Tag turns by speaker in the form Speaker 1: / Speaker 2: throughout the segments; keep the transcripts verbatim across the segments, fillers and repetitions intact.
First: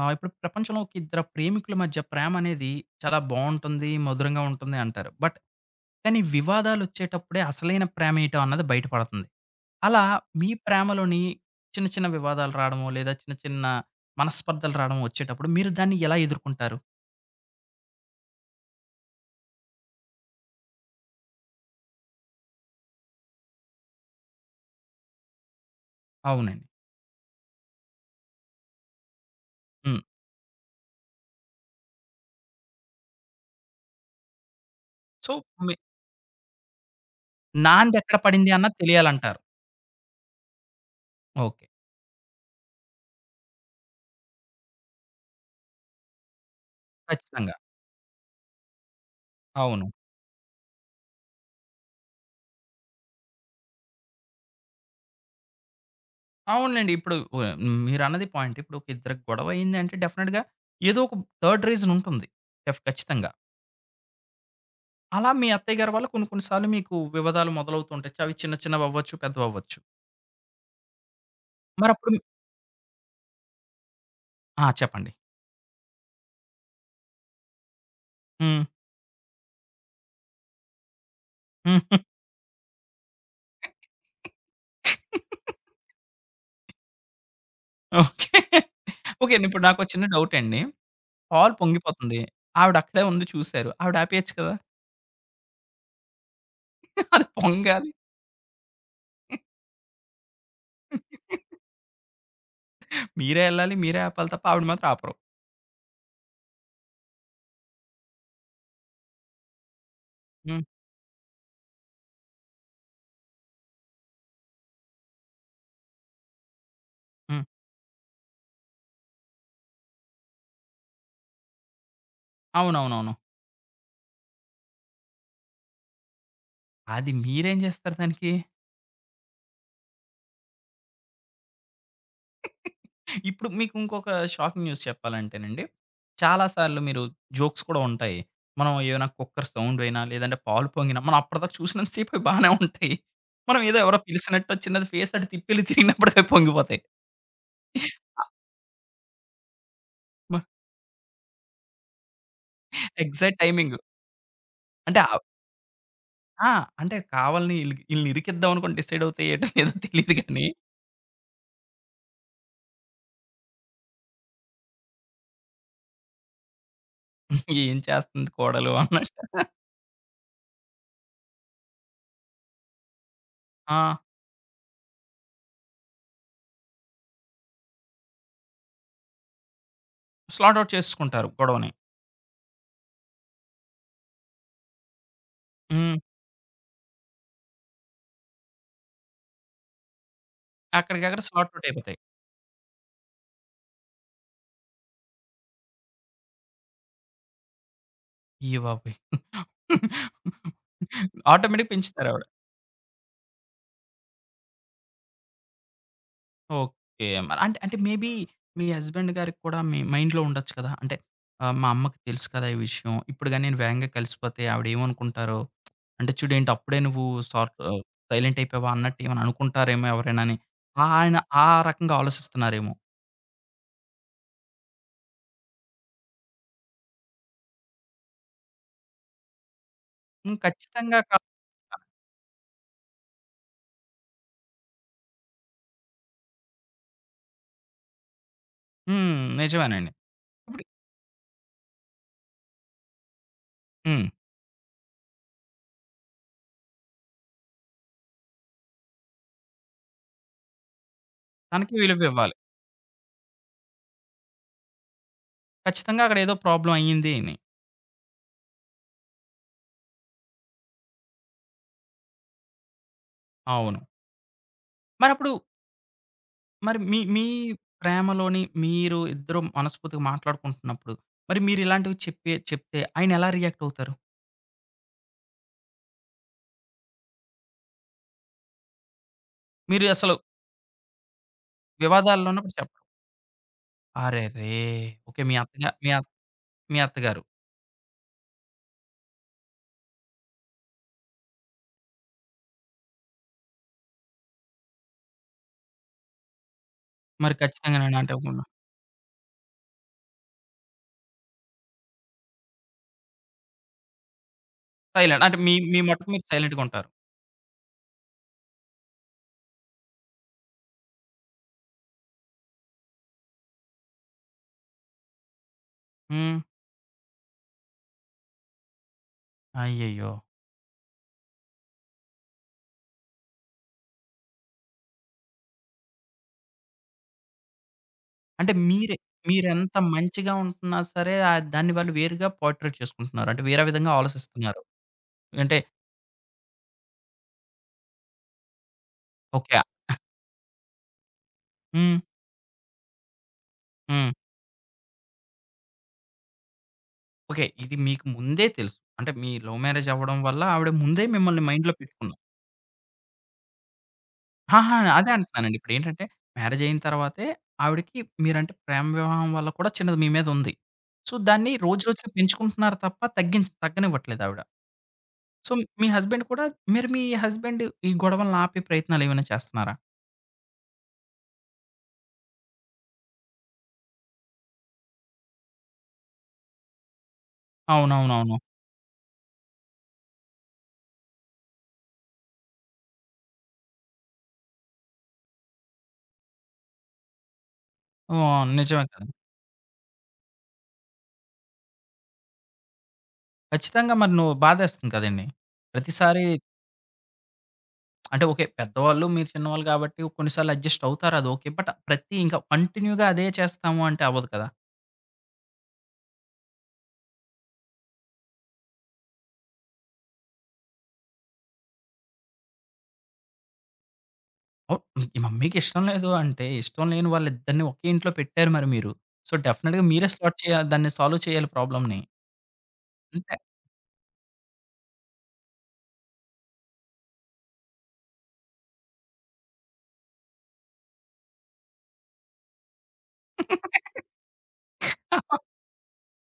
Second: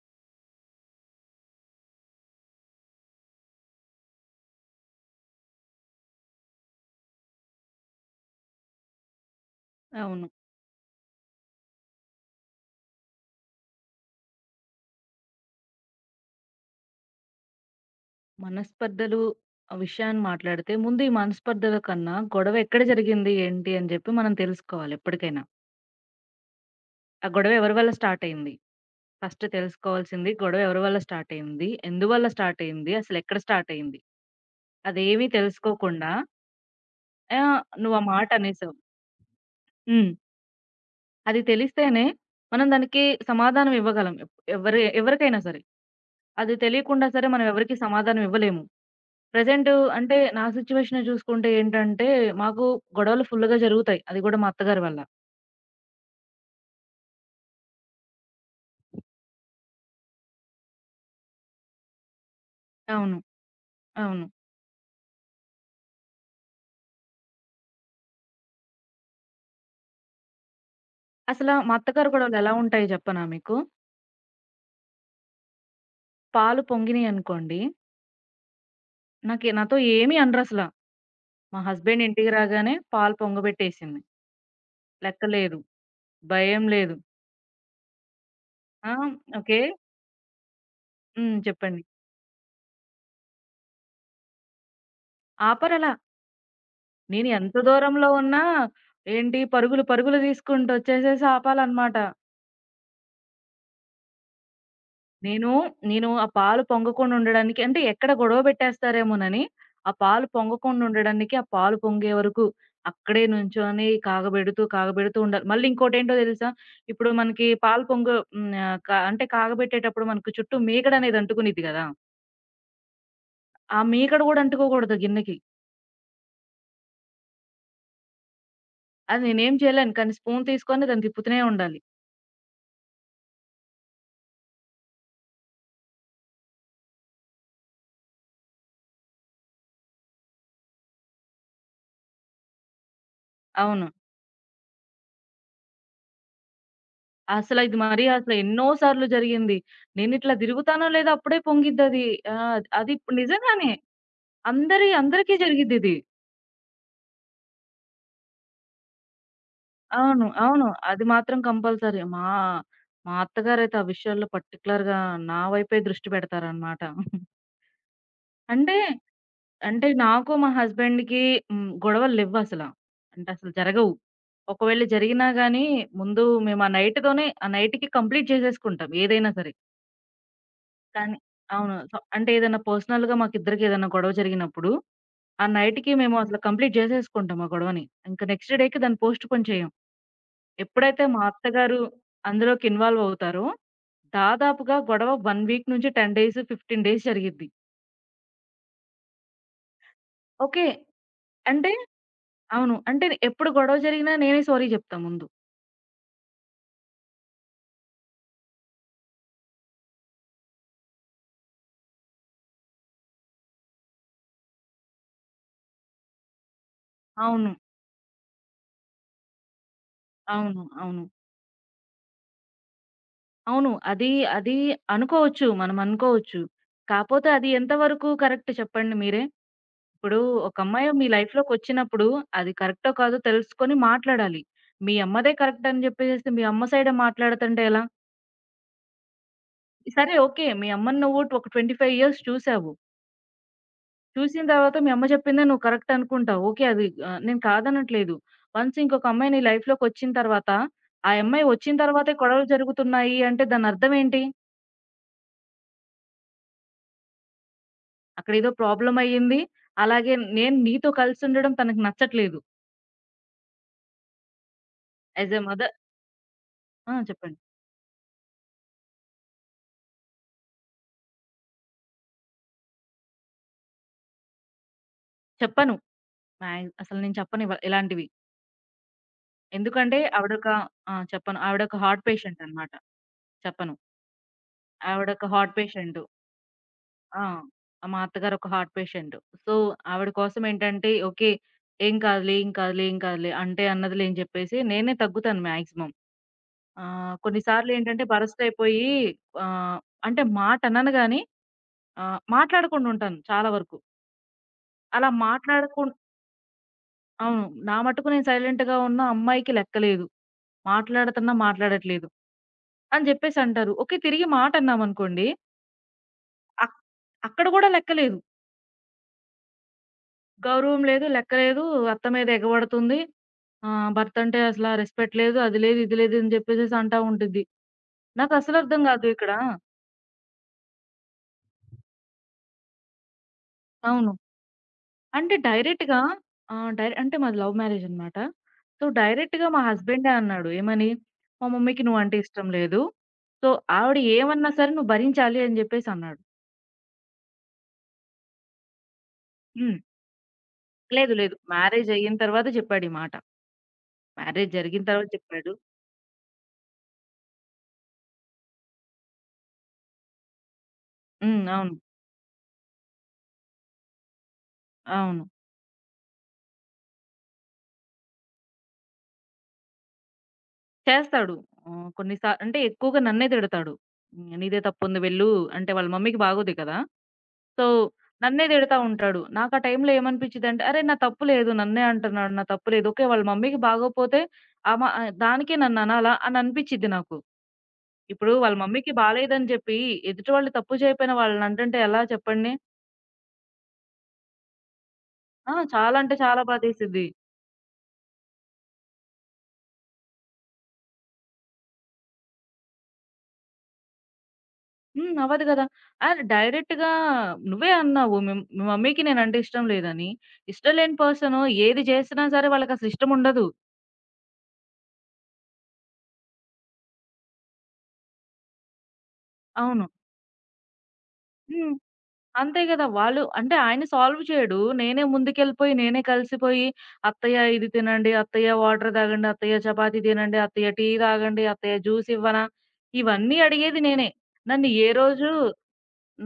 Speaker 1: ఆ! ఇప్పుడు ప్రపంచంలో ఒక ఇద్దరు ప్రేమికుల మధ్య ప్రేమ అనేది చాలా బావుంటుంది, మధురంగా ఉంటుంది అంటారు. బట్ కానీ వివాదాలొచ్చేటప్పుడే అసలైన ప్రేమ ఏటో అన్నది బయటపడుతుంది. అలా
Speaker 2: అవును.
Speaker 1: మీ ప్రేమలోని చిన్న చిన్న వివాదాలు రాడమో, లేదా చిన్న చిన్న మనస్పర్ధలు రాడమో వచ్చేటప్పుడు మీరు దాన్ని ఎలా ఎదుర్కుంటారు?
Speaker 2: మనస్పర్ధలు ఆ విషయాన్ని మాట్లాడితే ముందు ఈ మనస్పర్ధల కన్నా గొడవ ఎక్కడ జరిగింది? ఏంటి? అని జెప్పి మనం తెలుసుకోవాలి ఎప్పటికైనా.
Speaker 1: అవునండి.
Speaker 2: ఆ గొడవ ఎవరి వల్ల స్టార్ట్ అయింది? ఫస్ట్
Speaker 1: హ్మ్.
Speaker 2: తెలుసుకోవాల్సింది గొడవ ఎవరి వల్ల స్టార్ట్ అయింది? ఎందువల్ల స్టార్ట్ అయింది? అసలెక్కడ స్టార్ట్ అయింది? అదేమీ
Speaker 1: సో, మీ
Speaker 2: తెలుసుకోకుండా ఆహ్, నువ్వు
Speaker 1: నాంది
Speaker 2: ఆ
Speaker 1: ఎక్కడ
Speaker 2: మాట
Speaker 1: పడింది
Speaker 2: అనేసావు.
Speaker 1: అన్నది తెలియాలంటారు.
Speaker 2: హ్మ్. అది
Speaker 1: ఓకే.
Speaker 2: తెలిస్తేనే మనం దానికి సమాధానం ఇవ్వగలం. ఎప్ ఎవరి ఎవరికైనా సరే. అది తెలియకుండా సరే మనం
Speaker 1: ఖచ్చితంగా.
Speaker 2: ఎవరికీ సమాధానం ఇవ్వలేము. ప్రెజెంటు
Speaker 1: అవును.
Speaker 2: అంటే నా సిట్యుయేషనే చూసుకుంటే ఏంటంటే, మాకు గొడవలు ఫుల్‌గా జరుగుతాయి. అది గూడా మా అత్తగారి వల్ల.
Speaker 1: అవునులెండి. ఇప్పుడు వ మీరన్నది పాయింట్. ఇప్పుడు ఒక ఇద్దరికి గొడవ అయిందంటే డెఫినిట్‌గా ఏదో ఒక థర్డ్ రీజన్ ఉంటుంది. డెఫ్
Speaker 2: అవును.
Speaker 1: ఖచ్చితంగా.
Speaker 2: అవును.
Speaker 1: అలా మీ అత్తయ్య గారి వల్ల కొన్ని కొన్ని సార్లు మీకు వివాదాలు మొదలవుతూ ఉంటాయి. చవి చిన్న చిన్నవవ్వచ్చు, పెద్దవవ్వచ్చు.
Speaker 2: అసలా మా అత్తగారి
Speaker 1: మరప్పుడు
Speaker 2: గొడవలు ఎలా ఉంటాయో చెప్పనా మీకు?
Speaker 1: ఆ! చెప్పండి.
Speaker 2: పాలు పొంగినియనుకోండి,
Speaker 1: హ్మ్.
Speaker 2: నాకి నాతో ఏమీ అనరసల. మా
Speaker 1: హ్మ్.
Speaker 2: హస్బెండ్ ఇంటికి రాగానే పాలు పొంగబెట్టేసింది. లెక్క లేదు. భయం లేదు.
Speaker 1: ఓకే.
Speaker 2: ఆ!
Speaker 1: ఓకే.
Speaker 2: ఓకే.
Speaker 1: ఇప్పుడు నాకో చిన్న డౌటండి.
Speaker 2: హ్మ్.
Speaker 1: పాలు
Speaker 2: చెప్పండి.
Speaker 1: పొంగిపోతుంది. ఆవిడ అక్కడే ఉంది చూసారు. ఆవిడ ఆపేయొచ్చు కదా!
Speaker 2: ఆపరలా.
Speaker 1: అది
Speaker 2: నేను ఎంత
Speaker 1: పొంగాలి.
Speaker 2: దూరంలో ఉన్నా ఏంటి పరుగులు పరుగులు తీసుకుంటూ వచ్చేసేసి ఆపాలన్నమాట.
Speaker 1: మీరే ఎళ్ళాలి. మీరే ఆపాలి తప్ప ఆవిడ మాత్రం ఆపరు.
Speaker 2: నేను, నేను ఆ పాలు పొంగకుండా ఉండడానికి అంటే ఎక్కడ గొడవ పెట్టేస్తారేమోనని, ఆ పాలు
Speaker 1: హ్మ్.
Speaker 2: పొంగకుండా ఉండడానికి, ఆ పాలు పొంగే వరకు అక్కడే నుంచొని కాగబెడుతూ, కాగబెడుతూ ఉండాలి. మళ్ళీ ఇంకోటేంటో తెలుసా? ఇప్పుడు
Speaker 1: హ్మ్.
Speaker 2: మనకి పాలు పొంగు హ్మ్. ఆహ్, క అంటే కాగబెట్టేటప్పుడు మనకు చుట్టూ మీగడనేది అంటుకునిద్ది గదా!
Speaker 1: అవునవునవును.
Speaker 2: ఆ మీగడ గూడా అంటుకోకూడదు గిన్నెకి.
Speaker 1: అది మీరేం జేస్తారు దానికి?
Speaker 2: అది నేనేం చేయలేను. కానీ స్పూన్ తీసుకొని దాన్ని తిప్పుతూనే ఉండాలి.
Speaker 1: ఇప్పుడు మీకు ఇంకొక షాకింగ్ న్యూస్ చెప్పాలంటేనండి, చాలా సార్లు మీరు జోక్స్ కూడా ఉంటాయి. మనం ఏమైనా కుక్కర్ సౌండ్ అయినా, లేదంటే పాలు పొంగినా, మనం అప్పటిదాకా చూసినంత సేపు అవి బానే ఉంటాయి. మనం ఏదో
Speaker 2: అవును.
Speaker 1: ఎవరో పిలిసినట్టు వచ్చి అది ఫేస్ అటు తిప్పెళ్లి తిరిగినప్పుడు అవి పొంగిపోతాయి.
Speaker 2: అసల ఇది మరీ అసలు ఎన్నో సార్లు జరిగింది. నేనిట్లా
Speaker 1: మ
Speaker 2: తిరుగుతానో లేదో అప్పుడే పొంగిద్దది. ఆ! అది ఇప్పుడు
Speaker 1: ఎగ్జాక్ట్
Speaker 2: నిజంగానే.
Speaker 1: టైమింగ్.
Speaker 2: అందరి
Speaker 1: అంటే ఆవ్
Speaker 2: అందరికీ జరిగిద్దిది.
Speaker 1: ఆ! అంటే కావాలని ఈళ్ళ ఈళ్ళని ఇరికిద్దాం అనుకోని డిసైడ్ అవుతాయి ఏటో లేదో తెలీదు
Speaker 2: అవును.
Speaker 1: గానీ,
Speaker 2: అవును. అది మాత్రం కంపల్సరీ. మా మా అత్తగారైతే ఆ విషయాల్లో పర్టిక్యులర్‌గా నా వైపే దృష్టి పెడతారనమాట.
Speaker 1: ఏం చేస్తుంది కోడలు
Speaker 2: అంటే,
Speaker 1: అన్నట్టు
Speaker 2: అంటే నాకు మా హస్బెండ్‌కి హ్మ్, గొడవల్లేవ్వసల. అంటే అసలు
Speaker 1: ఆ!
Speaker 2: జరగవు. ఒకవేళ జరిగినా గానీ ముందు మేము ఆ నైట్‌తోనే ఆ నైట్‌కి కంప్లీట్ చేసేసుకుంటాం ఏదైనా సరే.
Speaker 1: స్లాట్ ఔట్
Speaker 2: కానీ
Speaker 1: చేసుకుంటారు గొడవని.
Speaker 2: అవును. సో, అంటే ఏదైనా పర్సనల్‌గా మాకిద్దరికి ఏదైనా గొడవ జరిగినప్పుడు, ఆ నైట్‌కి
Speaker 1: హ్మ్.
Speaker 2: మేము అసలు కంప్లీట్ చేసేసుకుంటాం ఆ గొడవని. ఇంక నెక్స్ట్ డేకి దాన్ని పోస్ట్‌పోన్ చేయం. ఎప్పుడైతే
Speaker 1: అక్కడికక్కడ
Speaker 2: మా
Speaker 1: స్లాట్ ఔట్
Speaker 2: అత్తగారు
Speaker 1: అయిపోతాయి.
Speaker 2: అందులోకి ఇన్వాల్వ్ అవుతారో, దాదాపుగా గొడవ ఒక వీక్ నుంచి పది డేస్, పదిహేను డేస్ జరిగిద్ది.
Speaker 1: అయ్య బాబోయ్!
Speaker 2: ఓకే. అంటే
Speaker 1: ఆటోమేటిక్‌గా పెంచుతారావిడ.
Speaker 2: అవును. అంటే ఎప్పుడు గొడవ జరిగినా నేనే సారీ చెప్తా ముందు.
Speaker 1: ఓకే. మరి అంటే, అంటే మే బీ మీ హస్బెండ్ గారికి కూడా మీ మైండ్‌లో ఉండొచ్చు కదా! అంటే ఆహ్, మా అమ్మకి తెలుసు కదా! ఈ విషయం. ఇప్పుడు గాని నేను వేగంగా కలిసిపోతే ఆవిడేమనుకుంటారో? అంటే చూడేంటి అప్పుడే నువ్వు సార్
Speaker 2: అవును.
Speaker 1: ఆహ్, సైలెంట్ అయిపోయావా? అన్నట్టు ఏమైనా అనుకుంటారేమో ఎవరైనా అని.
Speaker 2: అవును. అవును.
Speaker 1: ఆయన ఆ రకంగా ఆలోచిస్తున్నారేమో!
Speaker 2: అవును. అది అది అనుకోవచ్చు. మనం అనుకోవచ్చు. కాపోతే అది ఎంతవరకు కరెక్ట్ చెప్పండి మీరే? ఇప్పుడు
Speaker 1: హ్మ్.
Speaker 2: ఒక అమ్మాయి
Speaker 1: ఖచ్చితంగా
Speaker 2: మీ
Speaker 1: కా
Speaker 2: లైఫ్‌లోకొచ్చినప్పుడు అది కరెక్టో కాదో తెలుసుకొని మాట్లాడాలి. మీ అమ్మదే కరెక్ట్ అని చెప్పేసేసి మీ అమ్మ సైడే మాట్లాడుతంటే ఎలా?
Speaker 1: హ్మ్. నిజమేనండి.
Speaker 2: సరే ఓకే.
Speaker 1: ఇప్పుడు
Speaker 2: మీ అమ్మని నువ్వు ఒక ఇరవై ఐదు ఇయర్స్ చూసావు.
Speaker 1: హ్మ్.
Speaker 2: చూసిన తర్వాత మీ అమ్మ చెప్పిందే నువ్వు కరెక్ట్ అనుకుంటావు. ఓకే. అది ఆహ్, నేను కాదనట్లేదు. వన్స్ ఇంకొక అమ్మాయి నీ లైఫ్‌లోకొచ్చిన తర్వాత, ఆ అమ్మాయి వచ్చిన
Speaker 1: తనకి
Speaker 2: తర్వాతే
Speaker 1: విలువివ్వాలి.
Speaker 2: గొడవలు జరుగుతున్నాయి అంటే దానర్థం ఏంటి?
Speaker 1: ఖచ్చితంగా అక్కడ ఏదో ప్రాబ్లమ్ అయింది అని.
Speaker 2: అక్కడేదో ప్రాబ్లమ్ అయ్యింది. అలాగే నేను నీతో కలిసుండడం తనకు నచ్చట్లేదు.
Speaker 1: అవును. మరప్పుడు
Speaker 2: యాస్ ఎ మదర్.
Speaker 1: మరి
Speaker 2: ఆ!
Speaker 1: మీ మీ
Speaker 2: చెప్పండి.
Speaker 1: ప్రేమలోని మీరు ఇద్దరు మనస్ఫూర్తిగా మాట్లాడుకుంటున్నప్పుడు, మరి మీరిలాంటివి చెప్పి చెప్తే ఆయనెలా రియాక్ట్ అవుతారు?
Speaker 2: చెప్పను. మ్యాగ్ అసలు నేను చెప్పను ఇవ ఇలాంటివి.
Speaker 1: మీరు
Speaker 2: ఎందుకంటే
Speaker 1: అసలు
Speaker 2: ఆవిడొక ఆ! చెప్పను. ఆవిడొక హార్ట్
Speaker 1: వివాదాల్లో
Speaker 2: పేషెంట్
Speaker 1: ఉన్నప్పుడు
Speaker 2: అనమాట.
Speaker 1: చెప్పరు.
Speaker 2: చెప్పను.
Speaker 1: అరెరే! ఓకే.
Speaker 2: ఆవిడొక
Speaker 1: మీ
Speaker 2: హార్ట్
Speaker 1: అత్తగా మీ
Speaker 2: పేషెంట్.
Speaker 1: అత్ మీ అత్తగారు.
Speaker 2: ఆ! మా అత్తగారు ఒక హార్ట్ పేషెంట్. సో, ఆవిడ కోసం ఏంటంటే, ఓకే. "ఏం కాదులే, ఏం కాదులే, ఏం కాదులే" అంటే అన్నదిలే అని చెప్పేసి నేనే తగ్గుతాను మాక్సిమం. ఆహ్,
Speaker 1: మరి
Speaker 2: కొన్నిసార్లు
Speaker 1: ఖచ్చితంగానండి
Speaker 2: ఏంటంటే
Speaker 1: అంటే
Speaker 2: బరస్ట్ అయిపోయి ఆహ్, అంటే మాట అనను గాని ఆహ్, మాట్లాడకుండా ఉంటాను చాలా వరకు. అలా
Speaker 1: సైలెంట్. అంటే మీ మీ
Speaker 2: మాట్లాడకుం
Speaker 1: మటుకు మీరు సైలెంట్‌గుంటారు.
Speaker 2: అవును. నా మటుకు నేను సైలెంట్‌గా ఉన్న అమ్మాయికి లెక్కలేదు. మాట్లాడుతున్నా మాట్లాడట్లేదు అని చెప్పేసి అంటారు. ఓకే. తిరిగి మాట అన్నామనుకోండి
Speaker 1: హ్మ్.
Speaker 2: అక్ అక్కడ కూడా లెక్కలేదు.
Speaker 1: అయ్యయ్యో!
Speaker 2: గౌరవం లేదు, లెక్కలేదు, అత్త మీద ఎగబడుతుంది. ఆ! భర్త అంటే అసల రెస్పెక్ట్ లేదు. అది లేదు, ఇది లేదు అని చెప్పేసేసి అంటా ఉండిద్ది.
Speaker 1: అంటే
Speaker 2: నాకస్సలు అర్థం
Speaker 1: మీరే
Speaker 2: కాదు ఇక్కడ.
Speaker 1: మీరెంత మంచిగా ఉంటున్నా సరే ఆహ్, దాన్ని వాళ్ళు వేరుగా పోర్ట్రేట్ చేసుకుంటున్నారు. అంటే వేరే విధంగా
Speaker 2: అవును.
Speaker 1: ఆలోచిస్తున్నారు.
Speaker 2: అంటే
Speaker 1: అంటే
Speaker 2: డైరెక్ట్‌గా ఆహ్, డైర్ అంటే మాది లవ్ మ్యారేజ్ అన్నమాట. సో, డైరెక్ట్‌గా
Speaker 1: ఓకే.
Speaker 2: మా హస్బెండే అన్నాడు. ఏమని? "మా మమ్మీకి
Speaker 1: హ్మ్.
Speaker 2: నువ్వంటే ఇష్టం లేదు. సో, ఆవిడ
Speaker 1: హ్మ్.
Speaker 2: ఏమన్నా సరే నువ్వు భరించాలి" అని చెప్పేసి అన్నాడు.
Speaker 1: ఓకే. ఇది మీకు ముందే తెలుసు. అంటే మీ లవ్
Speaker 2: హ్మ్.
Speaker 1: మ్యారేజ్ అవ్వడం వల్ల ఆవిడ ముందే
Speaker 2: లేదు, లేదు.
Speaker 1: మిమ్మల్ని మైండ్‌లో
Speaker 2: మ్యారేజ్ అయిన
Speaker 1: పెట్టుకున్నారు.
Speaker 2: తర్వాత చెప్పాడు ఈ మాట. మ్యారేజ్
Speaker 1: ఆహా!
Speaker 2: జరిగిన తర్వాత
Speaker 1: అదే
Speaker 2: చెప్పాడు.
Speaker 1: అంటున్నానండి. ఇప్పుడేంటంటే మ్యారేజ్ అయిన తర్వాతే ఆవిడకి మీరంటే ప్రేమ వివాహం వల్ల కూడా చిన్నది మీ మీద ఉంది. సో,
Speaker 2: హ్మ్.
Speaker 1: దాన్ని
Speaker 2: అవును.
Speaker 1: రోజు రోజుకి పెంచుకుంటున్నారు తప్ప తగ్గించ తగ్గనివ్వట్లేదు ఆవిడ.
Speaker 2: అవును.
Speaker 1: సో, మీ హస్బెండ్ కూడా మీరు మీ హస్బెండ్ ఈ గొడవలను ఆపే ప్రయత్నాలు ఏమైనా చేస్తున్నారా?
Speaker 2: చేస్తాడు. ఆహ్, కొన్ని సా అంటే ఎక్కువగా నన్నే తిడతాడు. "నీదే తప్పుంది వెళ్ళు" అంటే వాళ్ళ మమ్మీకి బాగోదు కదా! సో,
Speaker 1: అవునవునవును.
Speaker 2: నన్నే తిడతా ఉంటాడు. నాకా టైంలో ఏమనిపించిదంటే, అరె! నా తప్పు లేదు. నన్నే అంటున్నాడు. నా తప్పు లేదు. ఓకే. వాళ్ళ మమ్మీకి బాగోపోతే ఆమ ఆహ్, దానికే నన్ననాలా అని అనిపిచ్చిద్ది నాకు. ఇప్పుడు
Speaker 1: ఓహ్!
Speaker 2: వాళ్ళ
Speaker 1: నిజమే
Speaker 2: మమ్మీకి
Speaker 1: కదండీ.
Speaker 2: బాలేదని చెప్పి ఎదుటి వాళ్ళు తప్పు చేయకపోయినా వాళ్ళనంటుంటే ఎలా చెప్పండి?
Speaker 1: ఖచ్చితంగా మరి నువ్వు బాధేస్తుంది కదండీ!
Speaker 2: ఆ! చాలా అంటే
Speaker 1: ప్రతిసారి
Speaker 2: చాలా బాధేసిద్ది.
Speaker 1: అంటే ఓకే. పెద్దవాళ్ళు, మీరు చిన్నవాళ్ళు కాబట్టి కొన్నిసార్లు అడ్జస్ట్ అవుతారు. అది ఓకే. బట్ ప్రతి ఇంకా కంటిన్యూగా అదే చేస్తాము అంటే అవ్వదు కదా!
Speaker 2: హ్మ్. అవ్వదు కదా! అండ్ డైరెక్ట్‌గా నువ్వే అన్నావు. మీ మీ మమ్మీకి నేనంటే ఇష్టం లేదని. ఇష్టం లేని పర్సను ఏది చేసినా సరే వాళ్ళకసలు ఇష్టముండదు.
Speaker 1: అవును. మీ మమ్మీకి ఇష్టం లేదు అంటే, ఇష్టం లేని వాళ్ళిద్దరిని ఒకే ఇంట్లో పెట్టారు మరి మీరు. సో, డెఫినెట్‌గా
Speaker 2: అవును.
Speaker 1: మీరే సార్ట్ చేయాలి. దాన్ని సాల్వ్ చేయాలి
Speaker 2: హ్మ్.
Speaker 1: ప్రాబ్లమ్‌ని.
Speaker 2: అంతే గదా! వాళ్ళు
Speaker 1: అంతే.
Speaker 2: అంటే ఆయన సాల్వ్ చేయడు. నేనే ముందుకెళ్ళిపోయి, నేనే కలిసిపోయి, "అత్తయ్య ఇది తినండి, అత్తయ్య వాటర్ తాగండి, అత్తయ్య చపాతీ తినండి, అత్తయ్య టీ తాగండి, అత్తయ్య జ్యూస్ ఇవ్వనా?" ఇవన్నీ అడిగేది నేనే. నన్ను ఏ రోజు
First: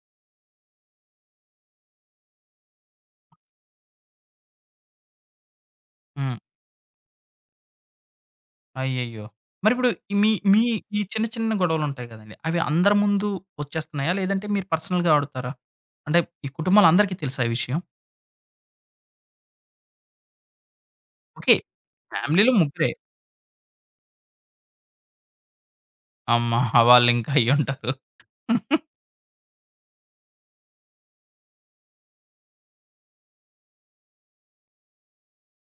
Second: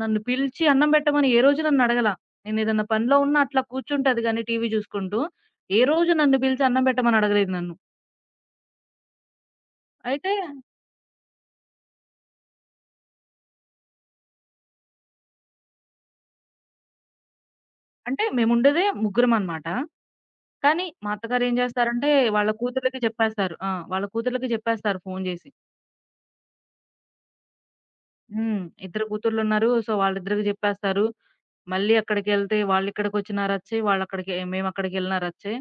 Speaker 2: నన్ను పిలిచి అన్నం పెట్టమని ఏ రోజు నన్ను అడగల. నేనేదన్నా పనిలో ఉన్నా అట్లా కూర్చుంటది గానీ టీవీ చూసుకుంటూ. ఏ రోజు
Speaker 1: హ్మ్.
Speaker 2: నన్ను పిలిచి అన్నం పెట్టమని అడగలేదు నన్ను.
Speaker 1: అయ్యయ్యో! మరిప్పుడు
Speaker 2: అయితే
Speaker 1: మీ మీ ఈ చిన్న చిన్న గొడవలుంటాయి కదండీ! అవి అందరి ముందు వచ్చేస్తున్నాయా? లేదంటే మీరు పర్సనల్‌గా ఆడుతారా? అంటే ఈ కుటుంబాలందరికీ తెలుసా ఈ విషయం?
Speaker 2: అంటే మేముండేదే ముగ్గురమనమాట. కానీ మా అత్తగారేం
Speaker 1: ఓకే.
Speaker 2: జేస్తారంటే వాళ్ళ
Speaker 1: ఫ్యామిలీలో ముగ్గురే.
Speaker 2: కూతుర్లకి చెప్పేస్తారు. ఆ! వాళ్ళ కూతుర్లకి చెప్పేస్తారు ఫోను జేసి.
Speaker 1: అమ్మ! వాళ్ళింకా అయ్యుంటారు.
Speaker 2: హ్మ్. ఇద్దరు కూతుర్లున్నారు. సో, వాళ్ళిద్దరికి జెప్పేస్తారు. మళ్ళీ అక్కడికెళ్తే వాళ్ళిక్కడికొచ్చినా రచ్చే, వాళ్ళక్కడికి మేమక్కడికెళ్ళినా రచ్చే.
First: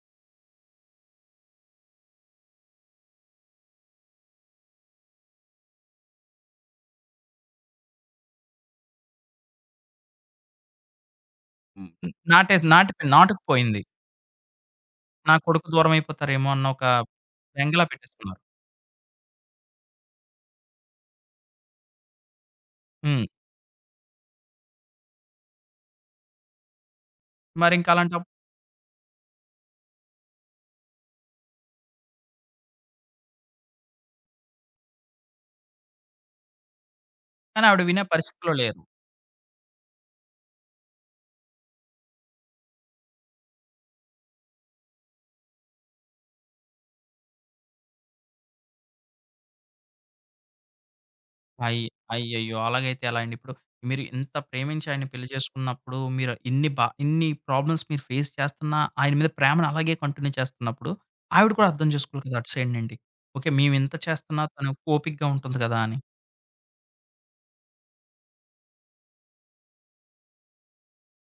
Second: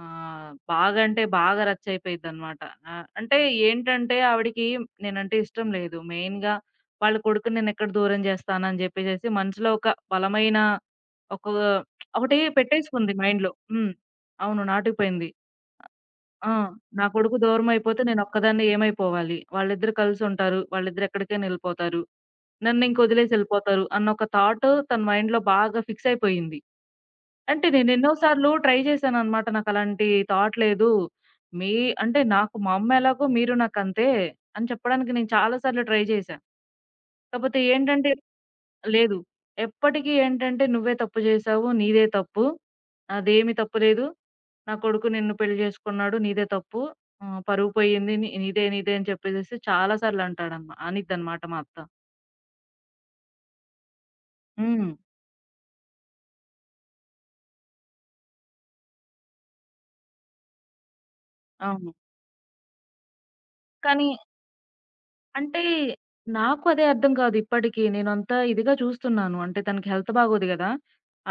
Speaker 2: ఆహ్, బాగా అంటే బాగా రచ్చయిపోయిద్దనమాట. ఆహ్, అంటే ఏంటంటే ఆవిడకి నేనంటే ఇష్టం లేదు. మెయిన్‌గా వాళ్ళ కొడుకుని నేనెక్కడ దూరం జేస్తానని జెప్పేసేసి మనసులో ఒక బలమైన ఒక
Speaker 1: హ్మ్. హ్మ్.
Speaker 2: ఒకటి
Speaker 1: నాటేసి నాటిపోయింది.
Speaker 2: పెట్టేసుకుంది మైండ్‌లో.
Speaker 1: నాటుకుపోయింది.
Speaker 2: హ్మ్. అవును. నాటుకుపోయింది.
Speaker 1: నా కొడుకు దూరం అయిపోతారేమో
Speaker 2: ఆ!
Speaker 1: అన్న ఒక
Speaker 2: నా కొడుకు
Speaker 1: బెంగలా
Speaker 2: దూరమైపోతే
Speaker 1: పెట్టేసుకున్నారు.
Speaker 2: నేనొక్కదాన్నే ఏమైపోవాలి? వాళ్ళిద్దరు కలిసుంటారు. వాళ్ళిద్దరు ఎక్కడికైనా ఎళ్ళిపోతారు.
Speaker 1: హ్మ్.
Speaker 2: నన్నింకొదిలేసి ఎళ్ళిపోతారు అన్న ఒక థాట్ తన మైండ్‌లో బాగా ఫిక్స్ అయిపోయింది. అంటే
Speaker 1: మరింక
Speaker 2: నేనెన్నో
Speaker 1: అలాంటప్పుడు
Speaker 2: సార్లు ట్రై చేశాననమాట. నాకలాంటి థాట్ లేదు. మీ అంటే నాకు మా అమ్మ ఎలాగో మీరు నాకంతే అని చెప్పడానికి నేను చాలా సార్లు ట్రై చేశా. కాపోతే
Speaker 1: కానీ ఆవిడ వినే
Speaker 2: ఏంటంటే
Speaker 1: పరిస్థితిలో లేరు.
Speaker 2: లేదు. ఎప్పటికి ఏంటంటే నువ్వే తప్పు చేశావు. నీదే తప్పు. నాదేమి తప్పు లేదు. నా కొడుకు నిన్ను పెళ్లి చేసుకున్నాడు. నీదే తప్పు. ఆహ్, పరువు పోయింది. నీ నీదే నీదే అని చెప్పేసేసి చాలా సార్లు అంటాడనమా అనిద్దనమాట మా అత్త.
Speaker 1: అయ్ అయ్యయ్యో! అలాగైతే ఎలా అండి? ఇప్పుడు మీరు ఇంత ప్రేమించి
Speaker 2: హ్మ్.
Speaker 1: ఆయన్ని పెళ్లి చేసుకున్నప్పుడు మీరు ఇన్ని బా ఇన్ని ప్రాబ్లమ్స్ మీరు ఫేస్ చేస్తున్నా ఆయన మీద ప్రేమను అలాగే కంటిన్యూ చేస్తున్నప్పుడు ఆవిడ కూడా అర్థం
Speaker 2: అవును.
Speaker 1: చేసుకోవాలి కదా! అటు సైడ్ నుండి. ఓకే. మేమింత
Speaker 2: కానీ
Speaker 1: చేస్తున్నా తను ఓపికగా ఉంటుంది
Speaker 2: అంటే
Speaker 1: కదా! అని.
Speaker 2: నాకు అదే అర్థం కాదు ఇప్పటికి. నేనంత ఇదిగా చూస్తున్నాను. అంటే తనకి హెల్త్ బాగోదు గదా!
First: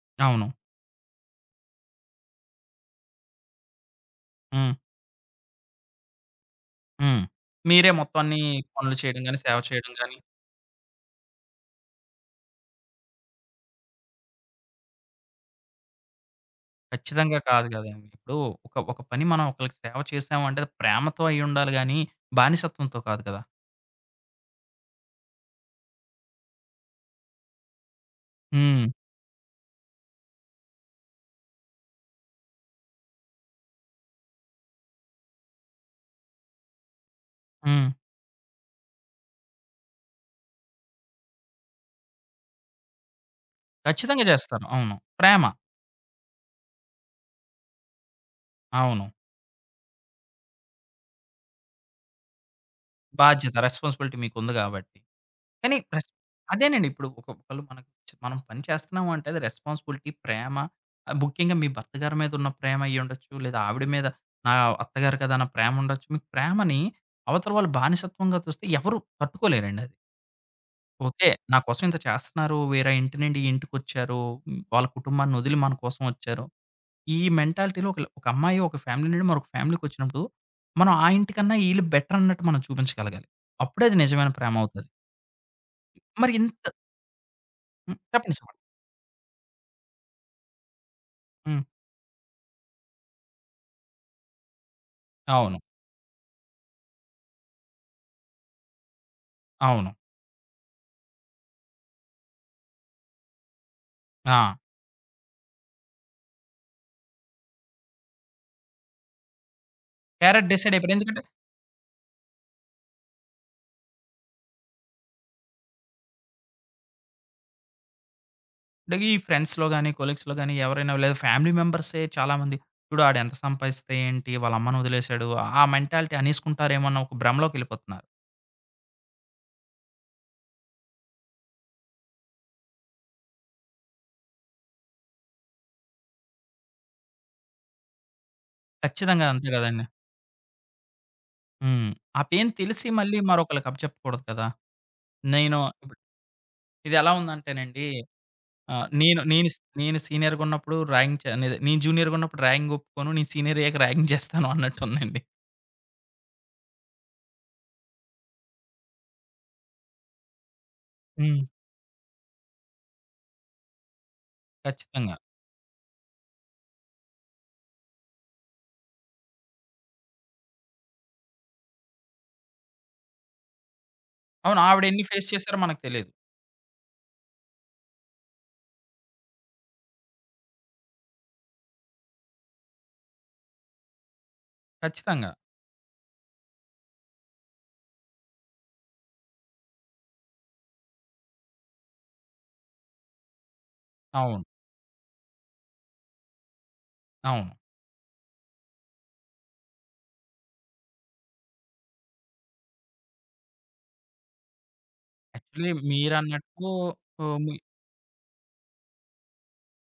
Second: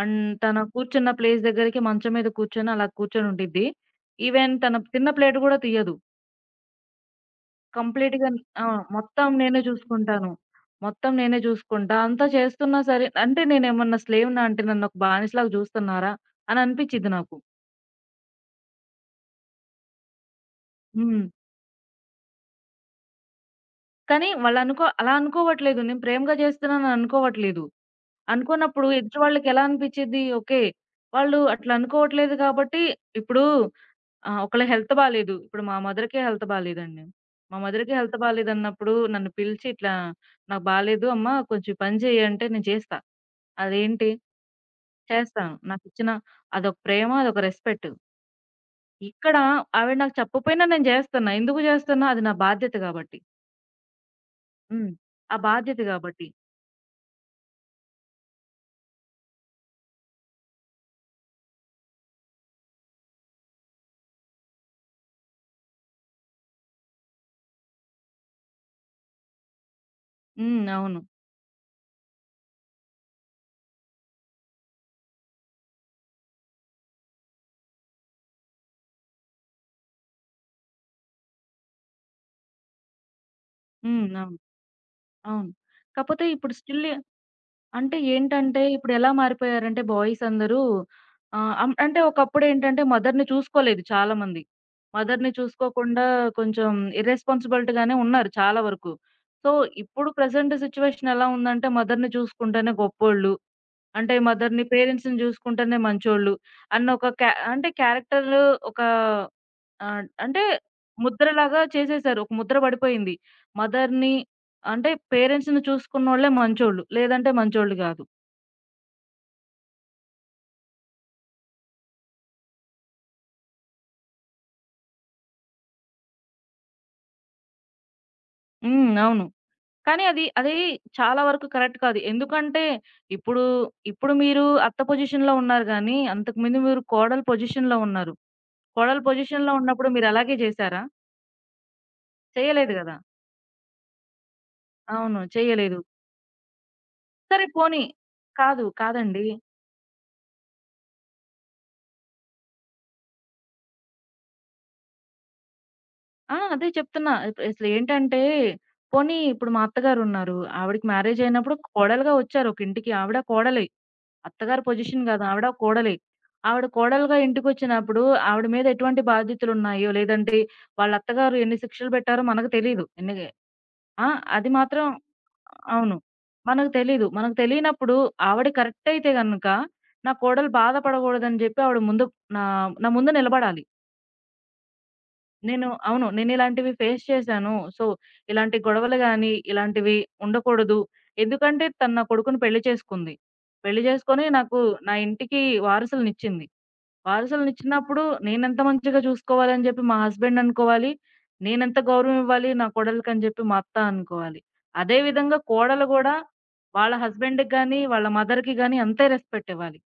Speaker 2: అండ్
Speaker 1: అవును.
Speaker 2: తన కూర్చున్న ప్లేస్ దగ్గరికి మంచం మీద కూర్చొని అలా కూర్చొని ఉండిద్ది. ఈవెన్
Speaker 1: హ్మ్.
Speaker 2: తన తిన్న ప్లేట్ గూడా తీయదు.
Speaker 1: హ్మ్. మీరే మొత్తం
Speaker 2: కంప్లీట్‌గా
Speaker 1: అన్ని
Speaker 2: అవును.
Speaker 1: పనులు చేయడం
Speaker 2: మొత్తం
Speaker 1: గాని, సేవ
Speaker 2: నేనే
Speaker 1: చేయడం గాని
Speaker 2: చూసుకుంటాను. మొత్తం నేనే చూసుకుంటా. అంతా చేస్తున్నా సరే అంటే నేనేమన్నా స్లేవ్‌నా అంటే నన్నొక బానిసలాగా చూస్తున్నారా? అని అనిపిచ్చిద్ది నాకు.
Speaker 1: ఖచ్చితంగా కాదు కదండీ! ఇప్పుడు ఒక, ఒక పని మనం ఒకళ్ళకి సేవ చేసామంటే అది ప్రేమతో
Speaker 2: హ్మ్.
Speaker 1: అయ్యుండాలి గానీ, బానిసత్వంతో కాదు కదా!
Speaker 2: కానీ వాళ్ళనుకో అలా అనుకోవట్లేదు. నేను ప్రేమగా చేస్తున్నాను అని అనుకోవట్లేదు. అనుకోనప్పుడు
Speaker 1: హ్మ్.
Speaker 2: ఎదుటి వాళ్ళకెలా అనిపిచ్చిద్ది? ఓకే. వాళ్ళు అట్లా అనుకోవట్లేదు కాబట్టి ఇప్పుడు ఆహ్, ఒకళ్ళ హెల్త్ బాలేదు. ఇప్పుడు మా మదర్‌కే హెల్త్ బాలేదండి. మా
Speaker 1: హ్మ్.
Speaker 2: మదర్‌కి హెల్త్ బాలేదన్నప్పుడు నన్ను పిలిచి ఇట్లా నాకు బాలేదు అమ్మా కొంచెం ఈ పని చెయ్యి అంటే నేను చేస్తా. అదేంటి?
Speaker 1: ఖచ్చితంగా చేస్తారు. అవును. ప్రేమ.
Speaker 2: చేస్తాను. నాకిచ్చిన అదొక ప్రేమ, అదొక రెస్పెక్ట్.
Speaker 1: అవును.
Speaker 2: ఇక్కడ ఆవిడ నాకు చెప్పపోయినా నేను జేస్తున్నా. ఎందుకు జేస్తున్నా? అది నా బాధ్యత గాబట్టి.
Speaker 1: బాధ్యత, రెస్పాన్సిబిలిటీ మీకుంది
Speaker 2: హ్మ్.
Speaker 1: గాబట్టి.
Speaker 2: ఆ
Speaker 1: కానీ
Speaker 2: బాధ్యత
Speaker 1: రెస్
Speaker 2: గాబట్టి.
Speaker 1: అదేనండి. ఇప్పుడు ఒక ఒకళ్ళు మనకు చ- మనం పని చేస్తున్నాము అంటే అది రెస్పాన్సిబిలిటీ, ప్రేమ, ఆహ్, ముఖ్యంగా మీ భర్త గారి మీదున్న ప్రేమ అయ్యుండొచ్చు. లేదా ఆవిడ మీద నా అత్తగారు కదా! అన్న ప్రేమ ఉండొచ్చు. మీకు ప్రేమని అవతల వాళ్ళు బానిసత్వంగా చూస్తే ఎవరు తట్టుకోలేరండి అది.
Speaker 2: హ్మ్. అవును.
Speaker 1: ఓకే. నా కోసం ఇంత చేస్తున్నారు. వేరే ఇంటి నుండి ఈ ఇంటికొచ్చారు. హ్మ్. వాళ్ళ కుటుంబాన్నొదిలి మన కోసం వచ్చారు. ఈ మెంటాలిటీలో ఒకళ్ ఒక అమ్మాయి ఒక ఫ్యామిలీ నుండి మరొక ఫ్యామిలీకొచ్చినప్పుడు, మనం ఆ ఇంటికన్నా ఈళ్ళు బెటర్ అన్నట్టు మనం చూపించగలగాలి. అప్పుడే అది
Speaker 2: హ్మ్.
Speaker 1: నిజమైన
Speaker 2: అవును.
Speaker 1: ప్రేమవుతది.
Speaker 2: అవును. కాపోతే
Speaker 1: మరి
Speaker 2: ఇప్పుడు
Speaker 1: ఇంత
Speaker 2: స్టిల్ అంటే
Speaker 1: హ్మ్. చెప్పండి. చెప్పండి.
Speaker 2: ఏంటంటే ఇప్పుడెలా మారిపోయారంటే బాయ్స్ అందరూ ఆహ్,
Speaker 1: హ్మ్.
Speaker 2: అం అంటే ఒకప్పుడేంటంటే మదర్‌ని చూసుకోలేదు చాలా మంది. మదర్‌ని
Speaker 1: అవును.
Speaker 2: చూసుకోకుండా కొంచెం ఇర్రెస్పాన్సిబిలిటీ‌గానే ఉన్నారు చాలా వరకు. సో,
Speaker 1: అవును.
Speaker 2: ఇప్పుడు ప్రెజెంట్ సిట్యుయేషన్ ఎలా ఉందంటే మదర్‌ని చూసుకుంటేనే గొప్పోళ్ళు. అంటే
Speaker 1: ఆ!
Speaker 2: మదర్‌ని, పేరెంట్స్‌ని జూసుకుంటేనే మంచోళ్ళు అన్న ఒక క్యా అంటే క్యారెక్టర్ ఒక ఆహ్, అంటే
Speaker 1: క్యారెట్ డిసైడ్ అయిపోయారు. ఎందుకంటే,
Speaker 2: ముద్రలాగా చేసేసారు. ఒక ముద్ర పడిపోయింది. మదర్‌ని అంటే పేరెంట్స్‌ని చూసుకున్నోళ్ళే మంచోళ్ళు. లేదంటే మంచోళ్ళు గాదు.
Speaker 1: ఇలాగ ఈ ఫ్రెండ్స్‌లో గాని, కొలీగ్స్‌లో గాని ఎవరైనా లేదా ఫ్యామిలీ మెంబర్సే చాలామంది చూడు ఆడెంత సంపాదిస్తే ఏంటి? వాళ్ళ అమ్మనొదిలేసాడు. ఆ మెంటాలిటీ అనేసుకుంటారేమో అన్న ఒక భ్రమలోకెళ్ళిపోతున్నారు.
Speaker 2: హ్మ్. అవును. కానీ అది, అది చాలా వరకు కరెక్ట్ కాదు. ఎందుకంటే ఇప్పుడు, ఇప్పుడు మీరు అత్త పొజిషన్‌లో ఉన్నారు గానీ, అంతకుముందు మీరు కోడలు పొజిషన్‌లో ఉన్నారు. కోడలు
Speaker 1: ఖచ్చితంగా అంతే
Speaker 2: పొజిషన్‌లో
Speaker 1: గదండీ!
Speaker 2: ఉన్నప్పుడు మీరు అలాగే జేసారా?
Speaker 1: హ్మ్. ఆ పెయిన్
Speaker 2: చేయలేదు
Speaker 1: తెలిసి
Speaker 2: గదా!
Speaker 1: మళ్ళీ మరొకళ్ళకి అప్పచెప్పకూడదు కదా!
Speaker 2: అవును.
Speaker 1: నేను
Speaker 2: చేయలేదు.
Speaker 1: ఇప్పుడు ఇదెలా
Speaker 2: సరే పోనీ
Speaker 1: ఉందంటేనండి
Speaker 2: కాదు.
Speaker 1: ఆహ్, నేను
Speaker 2: కాదండి.
Speaker 1: నేను నేను సీనియర్‌గున్నప్పుడు ర్యాగింగ్ చే నేదే నేను జూనియర్‌గున్నప్పుడు ర్యాగింగ్ ఒప్పుకోను. నేను సీనియర్ అయ్యాక ర్యాగింగ్ చేస్తాను అన్నట్టుందండి.
Speaker 2: ఆ! అదే చెప్తున్నా. ఇప్ అసలేంటంటే పోనీ ఇప్పుడు మా అత్తగారున్నారు. ఆవిడకి మ్యారేజ్
Speaker 1: హ్మ్.
Speaker 2: అయినప్పుడు కోడలుగా వచ్చారు ఒక ఇంటికి. ఆవిడ కోడలే. అత్తగారి పొజిషన్
Speaker 1: ఖచ్చితంగా.
Speaker 2: గాదు. ఆవిడ కోడలే. ఆవిడ కోడలుగా ఇంటికొచ్చినప్పుడు ఆవిడ మీద ఎటువంటి బాధ్యతలున్నాయో, లేదంటే వాళ్ళ అత్తగారు ఎన్ని శిక్షలు పెట్టారో మనకు తెలీదు. ఎన్ని ఆ! అది
Speaker 1: అవును. ఆవిడ
Speaker 2: మాత్రం
Speaker 1: ఎన్ని ఫేస్ చేసారో మనకు
Speaker 2: అవును.
Speaker 1: తెలీదు.
Speaker 2: మనకు తెలీదు. మనకు తెలియనప్పుడు ఆవిడ కరెక్ట్ అయితే గనక, నా కోడలు బాధపడగూడదని జెప్పి ఆవిడ ముందు నా నా ముందు నిలబడాలి.
Speaker 1: ఖచ్చితంగా.
Speaker 2: నేను అవును. నేనిలాంటివి ఫేస్ చేశాను. సో, ఇలాంటి గొడవలు గాని, ఇలాంటివి ఉండకూడదు. ఎందుకంటే తను నా కొడుకుని పెళ్లి చేసుకుంది. పెళ్లి చేసుకొని
Speaker 1: అవును.
Speaker 2: నాకు నా ఇంటికి వారసులనిచ్చింది.
Speaker 1: అవును.
Speaker 2: వారసులనిచ్చినప్పుడు నేనెంత మంచిగా చూసుకోవాలని చెప్పి మా హస్బెండ్ అనుకోవాలి. నేనెంత గౌరవం ఇవ్వాలి నా కోడలికని చెప్పి మా అత్త అనుకోవాలి. అదే విధంగా
Speaker 1: యాక్చువల్లీ
Speaker 2: కోడలు గూడా
Speaker 1: మీరన్నట్టు
Speaker 2: వాళ్ళ హస్బెండ్‌కి
Speaker 1: ఓహ్!
Speaker 2: గాని, వాళ్ళ మదర్‌కి గాని అంతే రెస్పెక్ట్ ఇవ్వాలి.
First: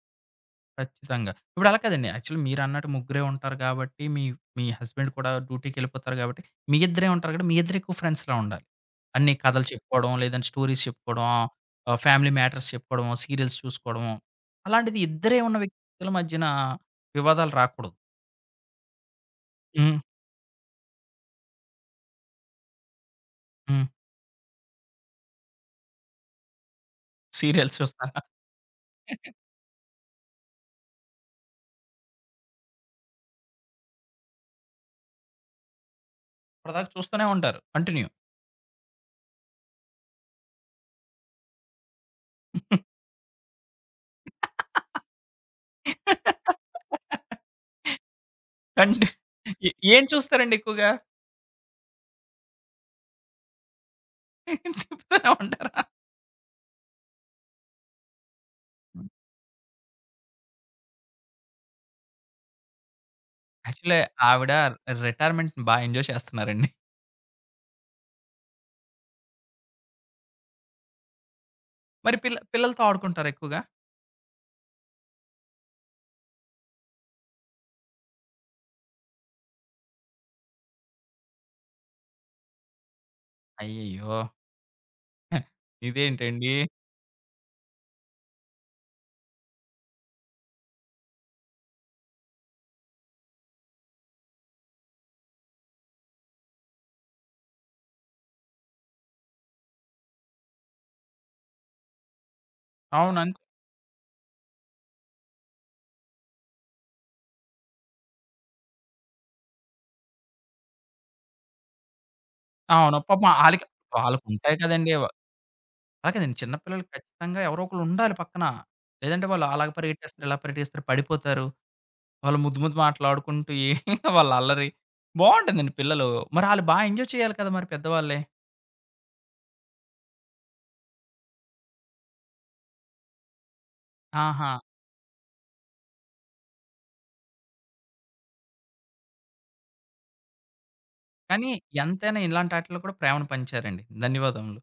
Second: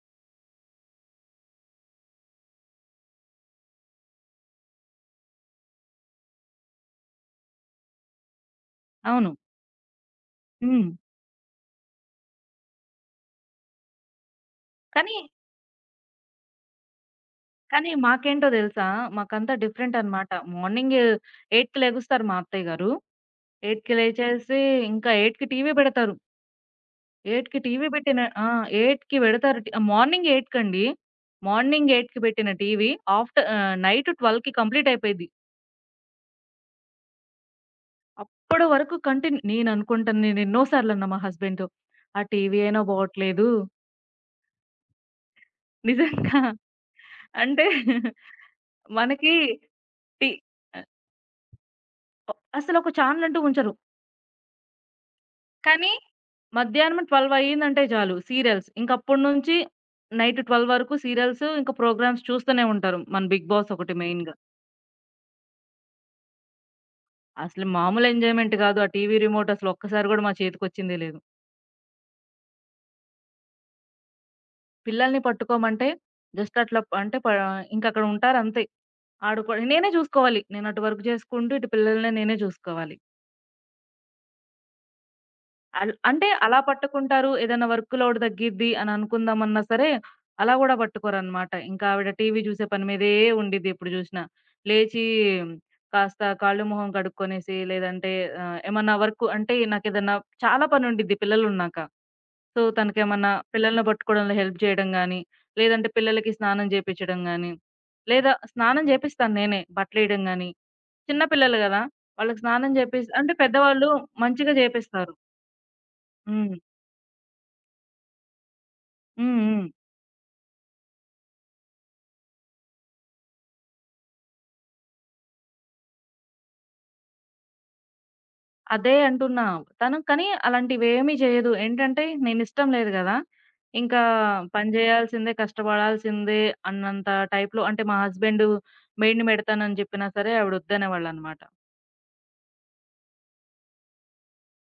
Speaker 1: ఖచ్చితంగా. ఇప్పుడలా కాదండి. యాక్చువల్లీ మీరన్నట్టు ముగ్గురే ఉంటారు కాబట్టి, మీ మీ హస్బెండ్ కూడా డ్యూటీకెళ్ళిపోతారు కాబట్టి, మీ ఇద్దరే ఉంటారు కాబట్టి, మీ ఇద్దరు ఎక్కువ ఫ్రెండ్స్‌లా ఉండాలి.
Speaker 2: అవును.
Speaker 1: అన్ని కథలు చెప్పుకోవడం, లేదంటే స్టోరీస్
Speaker 2: హ్మ్.
Speaker 1: చెప్పుకోవడం, ఆహ్, ఫ్యామిలీ మ్యాటర్స్ చెప్పుకోవడం, సీరియల్స్ చూసుకోవడం. అలాంటిది
Speaker 2: కానీ
Speaker 1: ఇద్దరే ఉన్న వ్యక్తుల మధ్యన వివాదాలు
Speaker 2: కానీ
Speaker 1: రాకూడదు.
Speaker 2: మాకేంటో తెలుసా? మాకంతా డిఫరెంట్
Speaker 1: హ్మ్.
Speaker 2: అన్నమాట. మార్నింగ్ ఎనిమిదికి లెగుస్తారు మా అత్తయ్య గారు.
Speaker 1: హ్మ్.
Speaker 2: ఎనిమిదికి లేచేసి ఇంకా ఎనిమిదికి టీవీ పెడతారు. 8కి
Speaker 1: సీరియల్స్
Speaker 2: టీవీ
Speaker 1: చూస్తారా?
Speaker 2: పెట్టిన ఆ! ఎనిమిదికి పెడతారు టి మార్నింగ్ ఎనిమిదికండి. మార్నింగ్ 8కి పెట్టిన టీవీ ఆఫ్టర్ ఆహ్, నైట్ పన్నెండుకి కంప్లీట్ అయిపోయిద్ది.
Speaker 1: ఇప్పటిదాకా చూస్తూనే ఉంటారు. కంటిన్యూ.
Speaker 2: అప్పటి వరకు కంటిన్యూ నేను అనుకుంటాను నేను ఎన్నో సార్లు అన్నా మా హస్బెండ్‌తో, "ఆ టీవీ అయినా బాగోట్లేదు." నిజంగా. అంటే
Speaker 1: కంటి
Speaker 2: మనకి
Speaker 1: ఎ ఏం
Speaker 2: టి
Speaker 1: చూస్తారండి
Speaker 2: ఆహ్,
Speaker 1: ఎక్కువగా?
Speaker 2: అసలు ఒక ఛానెల్ అంటూ ఉంచరు.
Speaker 1: తిప్పుతూనే ఉంటారా?
Speaker 2: కానీ మధ్యాహ్నం పన్నెండు అయిందంటే చాలు సీరియల్స్. ఇంకప్పటి నుంచి నైట్ పన్నెండు వరకు సీరియల్స్, ఇంకా ప్రోగ్రామ్స్ చూస్తూనే ఉంటారు. మన 'బిగ్ బాస్' ఒకటి
Speaker 1: యాక్చువల్లీ
Speaker 2: మెయిన్‌గా.
Speaker 1: ఆవిడ రిటైర్మెంట్‌ని బా ఎంజాయ్ చేస్తున్నారండి.
Speaker 2: అసలు మామూలు ఎంజాయ్‌మెంట్ కాదు. ఆ టీవీ రిమోట్ అసలు ఒక్కసారి గూడా మా చేతికొచ్చిందే లేదు.
Speaker 1: మరి పిల్ల పిల్లలతో ఆడుకుంటారా ఎక్కువగా?
Speaker 2: పిల్లల్ని పట్టుకోమంటే జస్ట్ అట్లా ప- అంటే ప ఇంకక్కడ ఉంటారంతే. ఆడుకో నేనే చూసుకోవాలి. నేను అటు వర్క్ చేసుకుంటూ, ఇటు పిల్లల్ని నేనే చూసుకోవాలి.
Speaker 1: అయ్యయ్యో!
Speaker 2: అల్ అంటే
Speaker 1: ఇదేంటండి?
Speaker 2: అలా పట్టుకుంటారు. ఏదైనా వర్క్ లోడ్ తగ్గిద్ది అని అనుకుందామన్నా సరే, అలా గూడా పట్టుకోరనమాట. ఇంకా ఆవిడ టీవీ చూసే పని మీదే ఉండిద్ది ఎప్పుడు జూసినా. లేచి కాస్త కాళ్ళు, మొహం కడుక్కొనేసి లేదంటే ఆహ్, ఏమన్నా వర్క్ అంటే నాకేదన్నా చాలా పనుండిద్ది పిల్లలున్నాక. సో,
Speaker 1: అవును.
Speaker 2: తనకేమన్నా
Speaker 1: అంతే.
Speaker 2: పిల్లల్ని పట్టుకోవడంలో హెల్ప్ చేయడం గానీ, లేదంటే పిల్లలకి స్నానం జేపిచ్చడం గానీ, లేదా స్నానం జేపిస్తాను నేనే బట్టలేయడం గానీ. చిన్న పిల్లలు గదా! వాళ్ళకి స్నానం
Speaker 1: అవును.
Speaker 2: జేపిస్
Speaker 1: పాపం
Speaker 2: అంటే
Speaker 1: ఆళ్ళకి
Speaker 2: పెద్దవాళ్ళు మంచిగా
Speaker 1: వాళ్ళకుంటాయి కదండీ!
Speaker 2: జేపిస్తారు.
Speaker 1: అలా కాదండి, చిన్న
Speaker 2: హ్మ్.
Speaker 1: పిల్లలకి ఖచ్చితంగా ఎవరో ఒకళ్ళు ఉండాలి పక్కన. లేదంటే
Speaker 2: హ్మ్.
Speaker 1: వాళ్ళు
Speaker 2: హ్మ్.
Speaker 1: అలాగ పరిగెట్టేస్తారు, ఇలా పరిగెట్టేస్తారు, పడిపోతారు. వాళ్ళు ముద్దు ముద్దు మాటలాడుకుంటూ ఏ వాళ్ళ అల్లరి. బావుంటుందండి పిల్లలు. మరి ఆళ్ళు బా ఎంజాయ్ చేయాలి కదా! మరి పెద్దవాళ్ళే.
Speaker 2: అదే అంటున్నా. తను కానీ అలాంటివేమీ జేయదు. ఏంటంటే నేనిష్టం లేదు గదా! ఇంకా
Speaker 1: ఆహా!
Speaker 2: పని జేయాల్సిందే, కష్టపడాల్సిందే అన్నంత టైప్‌లో అంటే మా హస్బెండు మెయిడ్‌ని బెడతానని జెప్పినా సరే ఆవిడొద్దనేవాళ్ళనమాట.
Speaker 1: కానీ ఎంతైనా ఇలాంటాటిల్లో కూడా ప్రేమను పంచారండి. ధన్యవాదములు.